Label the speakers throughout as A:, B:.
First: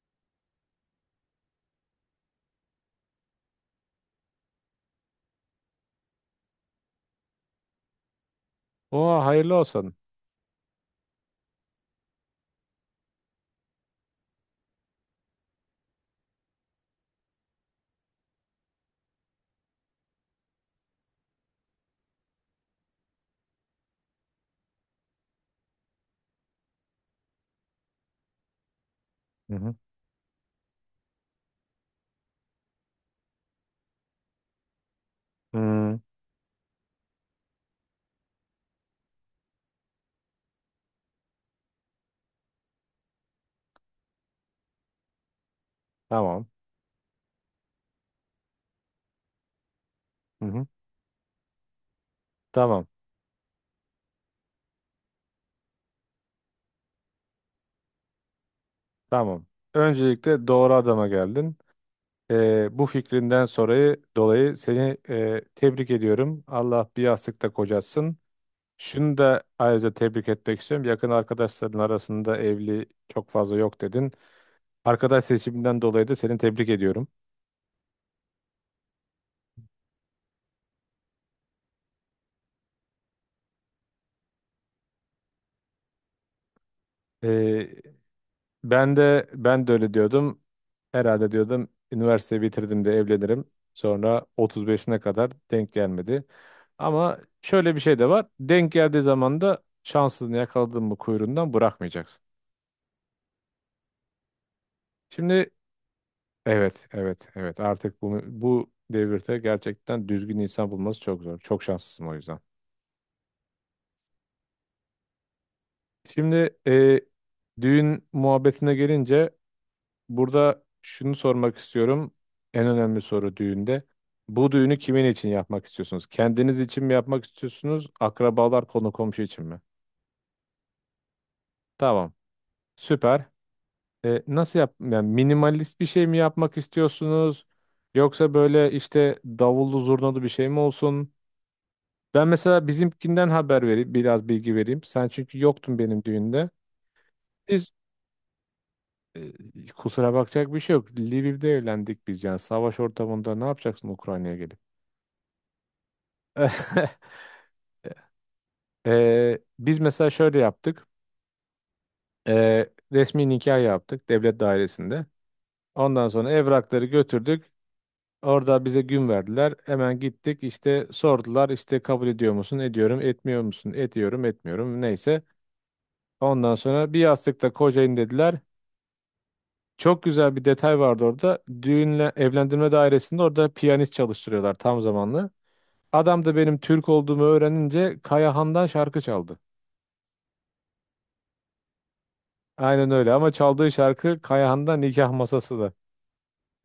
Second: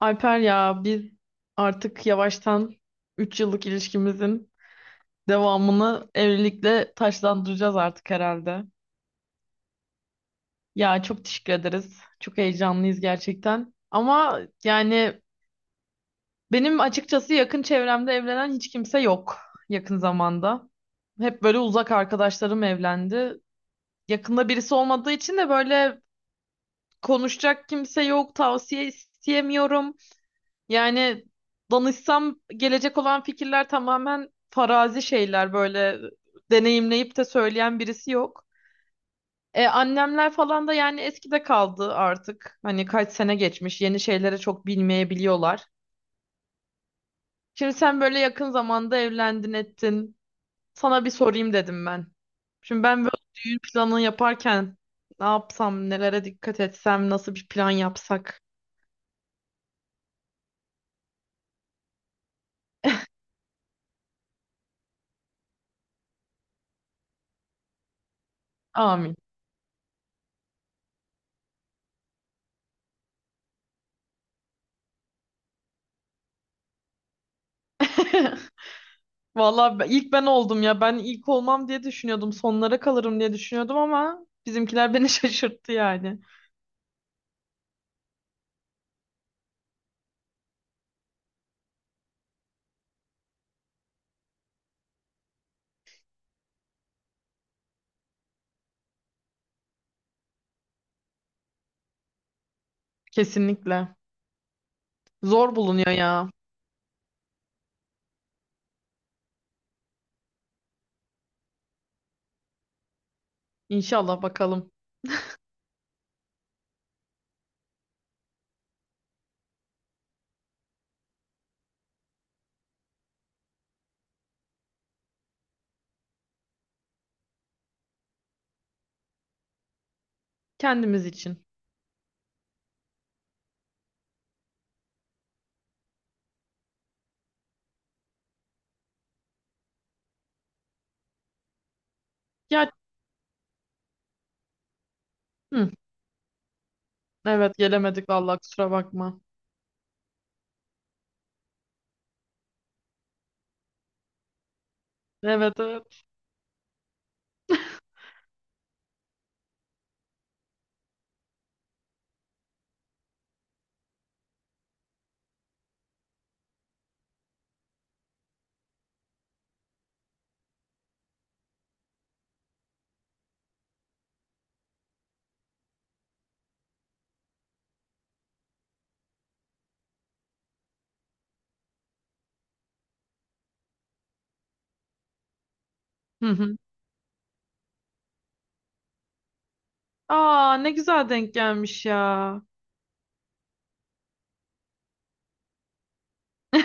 A: Alper ya biz artık yavaştan 3 yıllık ilişkimizin devamını evlilikle taçlandıracağız artık herhalde.
B: Oha hayırlı olsun.
A: Ya çok teşekkür ederiz. Çok heyecanlıyız gerçekten. Ama yani benim açıkçası yakın çevremde evlenen hiç kimse yok yakın zamanda. Hep böyle uzak arkadaşlarım evlendi. Yakında birisi olmadığı için de böyle konuşacak kimse yok, tavsiye
B: Hı hı.
A: isteyemiyorum. Yani danışsam gelecek olan fikirler tamamen farazi şeyler,
B: Hmm.
A: böyle deneyimleyip de söyleyen birisi yok. Annemler falan da yani eskide kaldı artık. Hani kaç sene geçmiş, yeni şeylere çok bilmeyebiliyorlar.
B: Tamam.
A: Şimdi sen böyle yakın zamanda evlendin ettin.
B: Hı hı.
A: Sana bir sorayım dedim ben. Şimdi
B: Tamam.
A: ben böyle düğün planı yaparken ne yapsam, nelere dikkat etsem, nasıl bir plan yapsak.
B: Tamam. Öncelikle doğru adama geldin. Bu fikrinden sonra dolayı seni tebrik ediyorum. Allah bir yastıkta kocatsın.
A: Amin.
B: Şunu da ayrıca tebrik etmek istiyorum. Yakın arkadaşların arasında evli çok fazla yok dedin. Arkadaş seçiminden dolayı da seni tebrik ediyorum.
A: Vallahi ilk ben oldum ya. Ben ilk olmam diye düşünüyordum. Sonlara kalırım diye düşünüyordum ama bizimkiler beni şaşırttı yani.
B: Ee, ben de öyle diyordum. Herhalde diyordum üniversiteyi bitirdim de evlenirim. Sonra 35'ine kadar denk gelmedi. Ama şöyle bir şey de var. Denk geldiği zaman da şansını yakaladın mı kuyruğundan bırakmayacaksın.
A: Kesinlikle.
B: Şimdi
A: Zor bulunuyor ya.
B: evet evet evet artık bu devirde gerçekten düzgün insan bulması çok zor. Çok şanslısın o yüzden.
A: İnşallah bakalım.
B: Şimdi düğün muhabbetine gelince, burada şunu sormak istiyorum. En önemli soru düğünde. Bu düğünü kimin için yapmak istiyorsunuz? Kendiniz için mi yapmak istiyorsunuz? Akrabalar, konu komşu için mi?
A: Kendimiz için.
B: Tamam. Süper. Nasıl yap? Yani minimalist bir şey mi yapmak istiyorsunuz? Yoksa böyle işte davullu zurnalı bir şey mi olsun? Ben mesela
A: Ya
B: bizimkinden haber vereyim, biraz bilgi vereyim. Sen çünkü
A: hı,
B: yoktun benim düğünde.
A: evet,
B: Biz
A: gelemedik vallahi, kusura bakma.
B: e, kusura bakacak bir şey yok. Lviv'de evlendik biz yani. Savaş ortamında ne yapacaksın Ukrayna'ya gelip?
A: Evet, evet.
B: Biz mesela şöyle yaptık. Ee, resmi nikah yaptık devlet dairesinde. Ondan sonra evrakları götürdük. Orada bize gün verdiler. Hemen gittik işte sordular işte kabul ediyor musun? Ediyorum. Etmiyor musun? Ediyorum. Etmiyorum. Neyse. Ondan sonra bir yastıkta kocayın dediler. Çok güzel bir detay vardı orada. Düğünle evlendirme dairesinde orada piyanist çalıştırıyorlar tam zamanlı. Adam
A: Hı
B: da
A: hı.
B: benim Türk olduğumu öğrenince Kayahan'dan şarkı çaldı.
A: Aa, ne güzel denk gelmiş ya.
B: Aynen öyle ama çaldığı şarkı Kayahan'da nikah masası da.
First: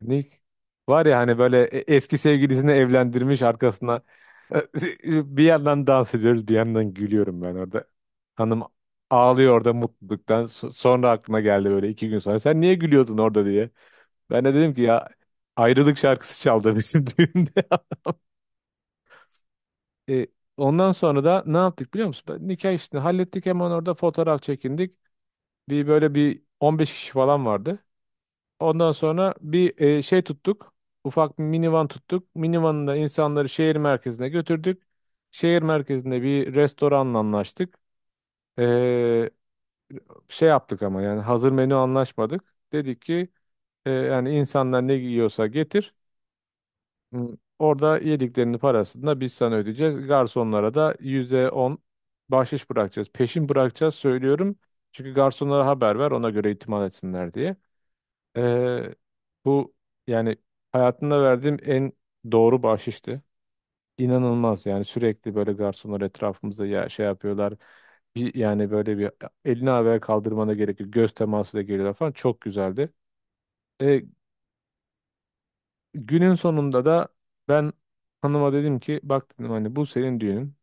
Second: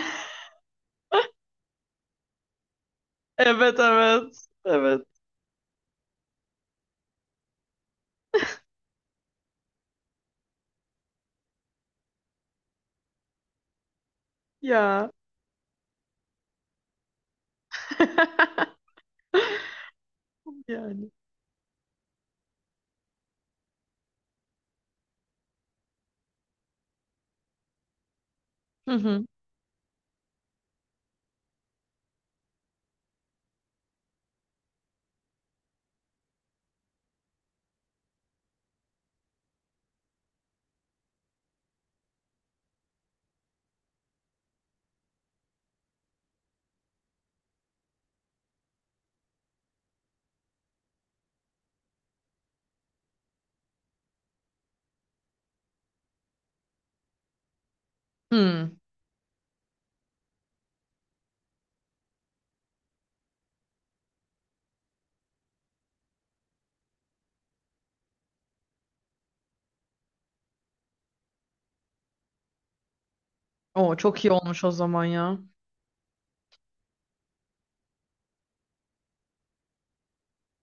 B: Nik Var ya hani böyle eski sevgilisini evlendirmiş
A: Evet,
B: arkasına,
A: evet. Evet
B: bir yandan dans ediyoruz bir yandan gülüyorum ben orada. Hanım ağlıyor orada mutluluktan. Sonra aklına geldi böyle 2 gün sonra sen niye gülüyordun orada diye. Ben de dedim ki ya
A: ya.
B: ayrılık şarkısı çaldı bizim düğünde. E, ondan
A: Yani.
B: sonra da ne yaptık biliyor musun? Nikah işini hallettik hemen orada fotoğraf çekindik. Bir böyle bir 15 kişi falan vardı. Ondan
A: Hı hı.
B: sonra bir şey tuttuk. Ufak bir minivan tuttuk. Minivanında insanları şehir merkezine götürdük. Şehir merkezinde bir restoranla anlaştık. E, şey yaptık ama yani hazır menü anlaşmadık. Dedik ki yani insanlar ne yiyorsa getir. Hmm, Orada yediklerinin parasını da biz sana ödeyeceğiz. Garsonlara da %10 bahşiş bırakacağız. Peşin bırakacağız söylüyorum. Çünkü garsonlara haber ver ona göre itimat etsinler diye.
A: Hı.
B: Ee, bu yani hayatımda verdiğim en doğru bahşişti. İnanılmaz yani sürekli böyle garsonlar etrafımızda ya şey yapıyorlar. Yani böyle bir elini havaya kaldırmana gerek yok. Göz teması da geliyorlar falan. Çok güzeldi.
A: O
B: E,
A: çok iyi olmuş o zaman ya.
B: günün sonunda da ben hanıma dedim ki bak dedim hani bu senin düğünün.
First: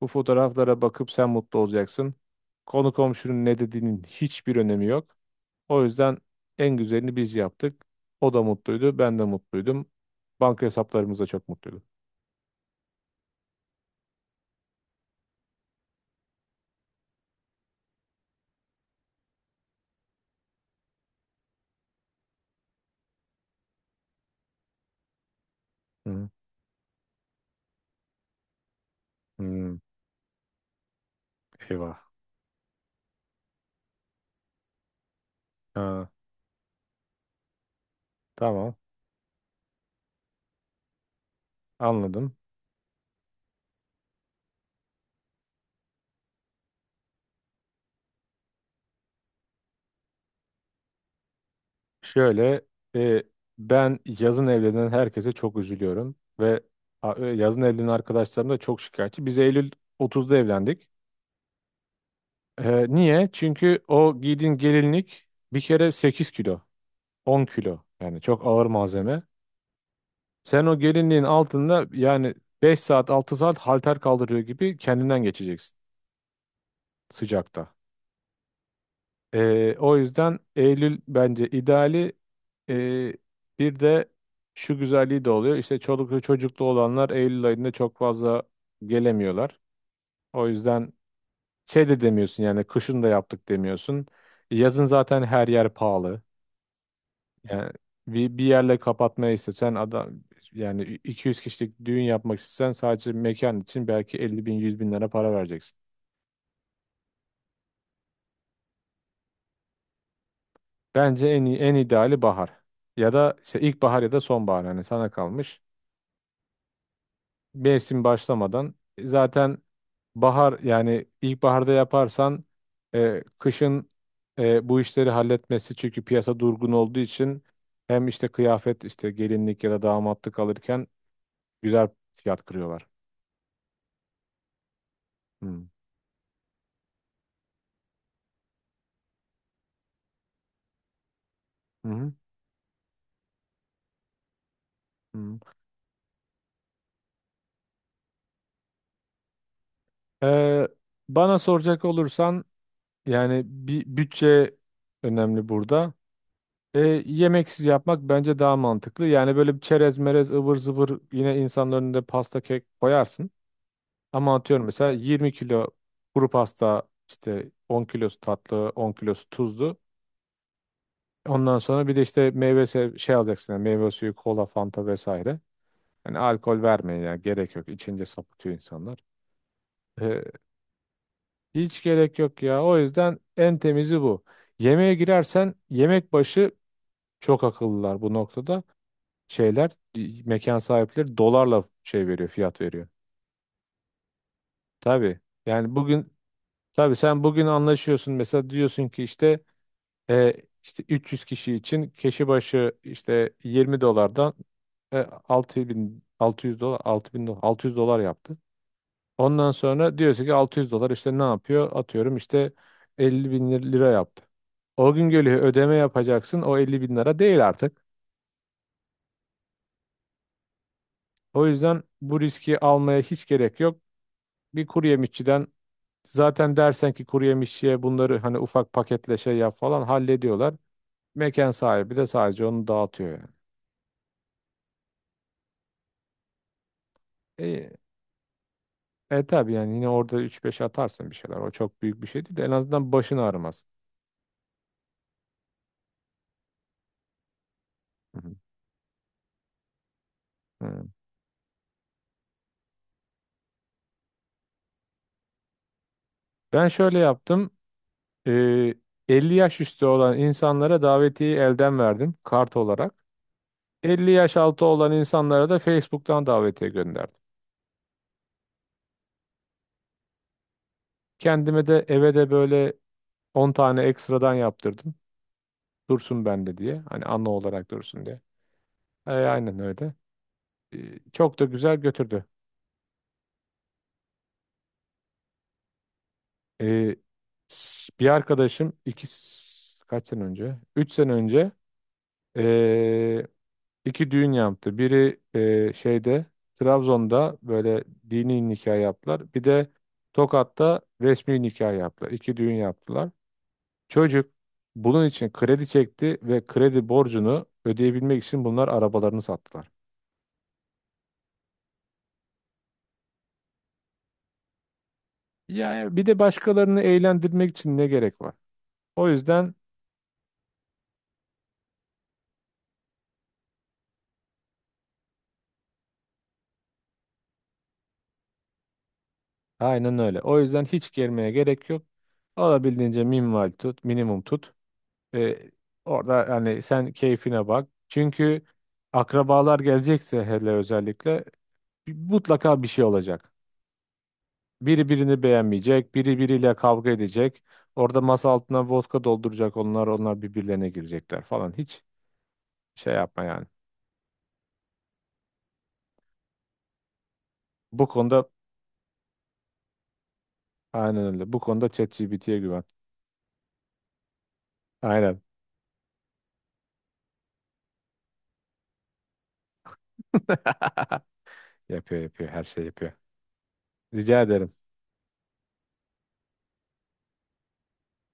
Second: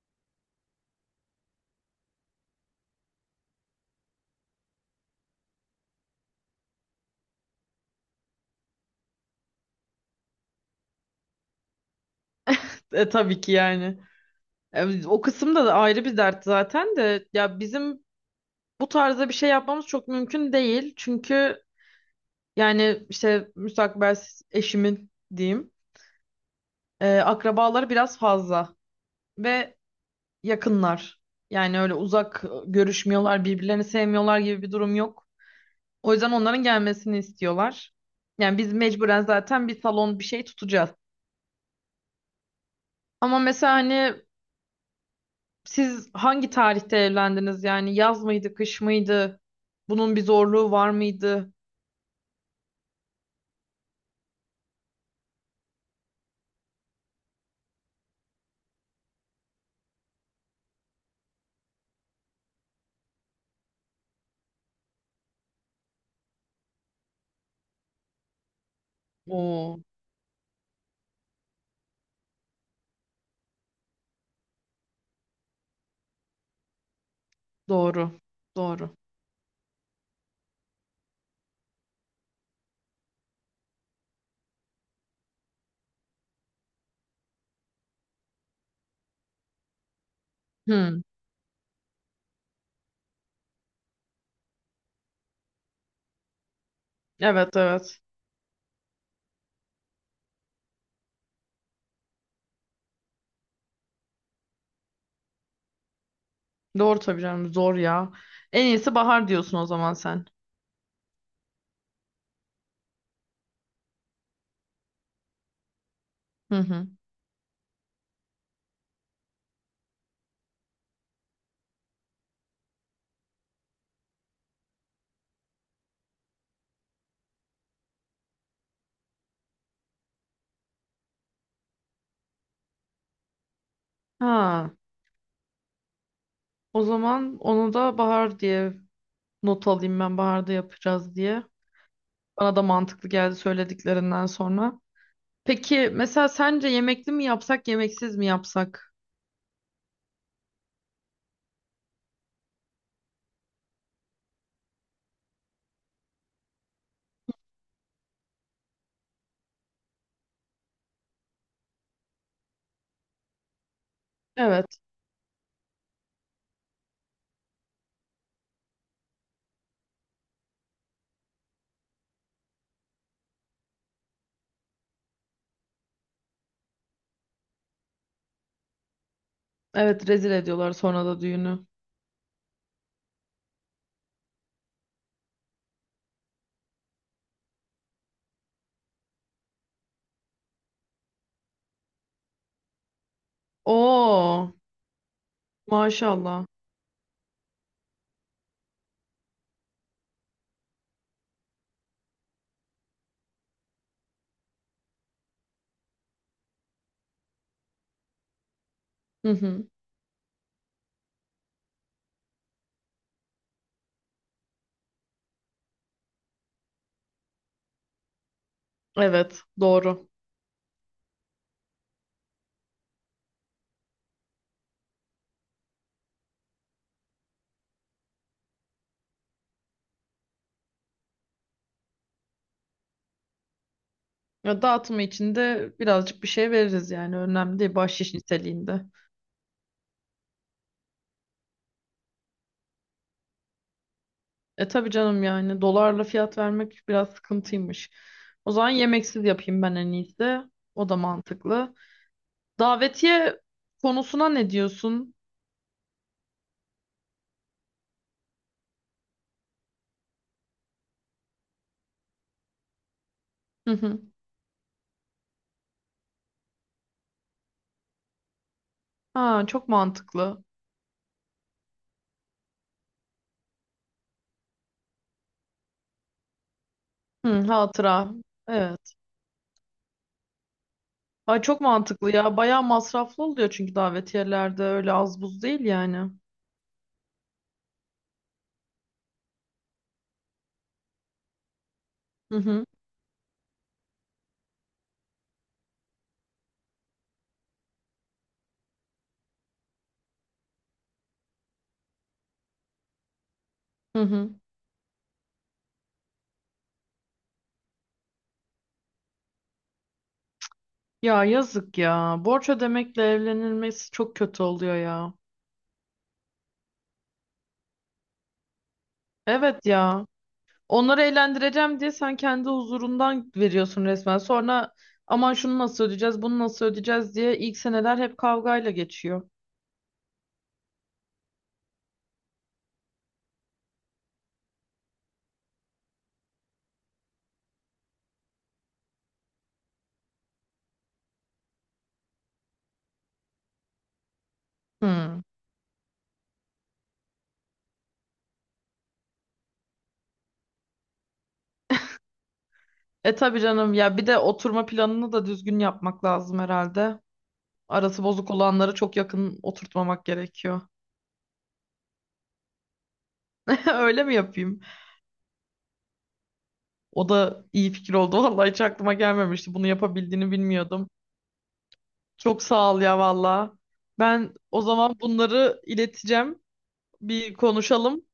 B: Bu fotoğraflara bakıp sen mutlu olacaksın. Konu komşunun ne dediğinin hiçbir önemi yok. O yüzden en güzelini biz yaptık. O da mutluydu, ben de mutluydum. Banka hesaplarımız da çok mutluydu.
A: E, tabii ki yani. E, o kısımda da ayrı bir dert zaten de, ya bizim bu tarzda bir şey yapmamız çok mümkün değil. Çünkü yani işte müstakbel eşimin diyeyim,
B: Hı, hı.
A: akrabaları biraz fazla.
B: Hmm.
A: Ve yakınlar. Yani öyle
B: Eyvah.
A: uzak, görüşmüyorlar, birbirlerini sevmiyorlar gibi bir durum yok.
B: Ha.
A: O yüzden onların gelmesini istiyorlar. Yani biz
B: Tamam,
A: mecburen zaten bir salon bir şey tutacağız.
B: anladım.
A: Ama mesela hani siz hangi tarihte evlendiniz? Yani yaz mıydı, kış mıydı? Bunun bir zorluğu var mıydı?
B: Şöyle, e, ben yazın evlenen herkese çok üzülüyorum ve yazın evlenen arkadaşlarım da çok şikayetçi. Biz Eylül 30'da evlendik. Niye? Çünkü o giydiğin gelinlik bir kere 8 kilo. 10 kilo. Yani çok ağır malzeme.
A: Oo,
B: Sen o gelinliğin altında yani 5 saat 6 saat halter kaldırıyor gibi kendinden geçeceksin sıcakta.
A: doğru. Doğru.
B: O yüzden Eylül bence ideali. Ee, bir de şu güzelliği de oluyor. İşte çoluklu çocuklu olanlar Eylül ayında çok fazla gelemiyorlar. O yüzden
A: Hmm,
B: şey de demiyorsun yani kışın da yaptık demiyorsun. Yazın zaten her yer pahalı.
A: evet,
B: Yani
A: evet.
B: bir yerle kapatmayı istesen adam yani 200 kişilik düğün yapmak istesen sadece mekan için belki 50 bin 100 bin lira para vereceksin.
A: Doğru tabii canım, zor ya. En iyisi bahar diyorsun o zaman sen.
B: Bence en iyi, en ideali bahar. Ya da işte ilkbahar ya da sonbahar hani sana kalmış.
A: Hı hı.
B: Mevsim başlamadan zaten bahar yani ilkbaharda yaparsan kışın bu işleri halletmesi çünkü piyasa durgun olduğu için hem işte kıyafet işte gelinlik ya da damatlık alırken güzel fiyat kırıyorlar.
A: Ha,
B: Hı.
A: o zaman onu da bahar diye not alayım, ben baharda yapacağız diye.
B: Hı hı.
A: Bana da mantıklı geldi söylediklerinden sonra.
B: Hı.
A: Peki mesela sence yemekli mi yapsak, yemeksiz mi yapsak?
B: Ee, bana soracak olursan yani bir bütçe önemli burada. Ee, yemeksiz yapmak bence daha mantıklı. Yani böyle bir çerez merez ıvır zıvır yine insanların önünde pasta kek koyarsın. Ama atıyorum
A: Evet.
B: mesela 20 kilo kuru pasta işte 10 kilosu tatlı 10 kilosu tuzlu. Ondan sonra bir de işte şey alacaksın yani meyve suyu kola fanta vesaire. Yani alkol vermeyin yani gerek yok. İçince sapıtıyor insanlar.
A: Evet, rezil ediyorlar sonra da düğünü.
B: Hiç gerek yok ya. O yüzden en temizi bu. Yemeğe girersen yemek başı çok akıllılar bu noktada. Şeyler mekan sahipleri dolarla şey veriyor, fiyat veriyor.
A: Oo,
B: Tabii. Yani bugün
A: maşallah.
B: tabii sen bugün anlaşıyorsun mesela diyorsun ki işte e, işte 300 kişi için kişi başı işte 20 dolardan e, 6.000 600 dolar 6.000 dolar 600 dolar yaptı.
A: Hı
B: Ondan
A: hı.
B: sonra diyorsun ki 600 dolar işte ne yapıyor? Atıyorum işte 50 bin lira yaptı. O gün geliyor ödeme yapacaksın. O 50 bin lira değil artık.
A: Evet, doğru.
B: O yüzden bu riski almaya hiç gerek yok. Bir kuru yemişçiden zaten dersen ki kuru yemişçiye bunları hani ufak paketle şey yap falan hallediyorlar. Mekan sahibi de sadece onu dağıtıyor yani.
A: Ya, dağıtımı için de birazcık bir şey veririz, yani önemli değil, bahşiş niteliğinde.
B: Tabii yani yine orada üç beş atarsın bir şeyler. O çok büyük bir şey değil de en azından başın ağrımaz.
A: E tabii canım, yani dolarla fiyat vermek biraz sıkıntıymış.
B: Hı hı.
A: O zaman yemeksiz yapayım ben en iyisi.
B: Hı.
A: O da mantıklı. Davetiye konusuna ne diyorsun?
B: Ben şöyle yaptım. E, 50 yaş üstü olan insanlara davetiyeyi elden verdim kart olarak.
A: Hı hı.
B: 50 yaş altı olan insanlara da Facebook'tan davetiye gönderdim.
A: Ha, çok mantıklı.
B: Kendime de eve de böyle 10 tane ekstradan yaptırdım. Dursun bende diye. Hani anı
A: Hı,
B: olarak dursun
A: hatıra.
B: diye.
A: Evet.
B: Aynen öyle. E, çok
A: Ay,
B: da
A: çok
B: güzel
A: mantıklı
B: götürdü.
A: ya. Bayağı masraflı oluyor, çünkü davetiyelerde öyle az buz değil yani.
B: E, bir arkadaşım kaç sene önce? 3 sene önce
A: Hı hı.
B: e, iki düğün yaptı. Biri şeyde Trabzon'da böyle dini nikah yaptılar. Bir de Tokat'ta resmi nikah yaptılar. İki düğün yaptılar.
A: Hı hı.
B: Çocuk bunun için kredi çekti ve kredi borcunu ödeyebilmek için bunlar arabalarını sattılar.
A: Ya, yazık ya. Borç ödemekle evlenilmesi çok kötü oluyor ya.
B: Yani bir de başkalarını eğlendirmek için ne gerek var? O yüzden
A: Evet ya. Onları eğlendireceğim diye sen kendi huzurundan veriyorsun resmen. Sonra aman şunu nasıl ödeyeceğiz, bunu nasıl ödeyeceğiz diye ilk seneler hep kavgayla geçiyor.
B: aynen öyle. O yüzden hiç gelmeye gerek yok. Olabildiğince minimal tut, minimum tut. Ee, orada yani sen keyfine bak. Çünkü akrabalar gelecekse hele özellikle mutlaka bir şey olacak. Biri birini
A: Hı.
B: beğenmeyecek, biri biriyle kavga edecek. Orada masa altına vodka dolduracak onlar birbirlerine girecekler falan. Hiç şey
A: E
B: yapma
A: tabii
B: yani.
A: canım ya, bir de oturma planını da düzgün yapmak lazım herhalde.
B: Bu
A: Arası
B: konuda
A: bozuk olanları çok yakın oturtmamak gerekiyor.
B: aynen öyle. Bu konuda ChatGPT'ye güven.
A: Öyle mi yapayım?
B: Aynen.
A: O da iyi fikir oldu. Vallahi hiç aklıma gelmemişti. Bunu yapabildiğini bilmiyordum.
B: Yapıyor yapıyor,
A: Çok
B: her şey
A: sağ ol
B: yapıyor.
A: ya valla.
B: Rica
A: Ben
B: ederim.
A: o zaman bunları ileteceğim. Bir konuşalım.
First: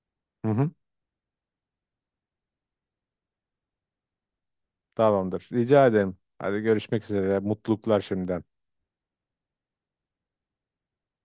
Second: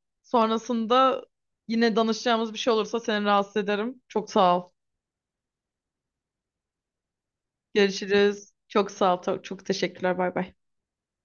B: Hı hı.
A: Sonrasında yine danışacağımız bir şey olursa seni rahatsız ederim. Çok sağ ol.
B: Tamamdır. Rica ederim. Hadi görüşmek üzere. Mutluluklar şimdiden.
A: Görüşürüz. Çok sağ ol. Çok çok teşekkürler. Bay bay.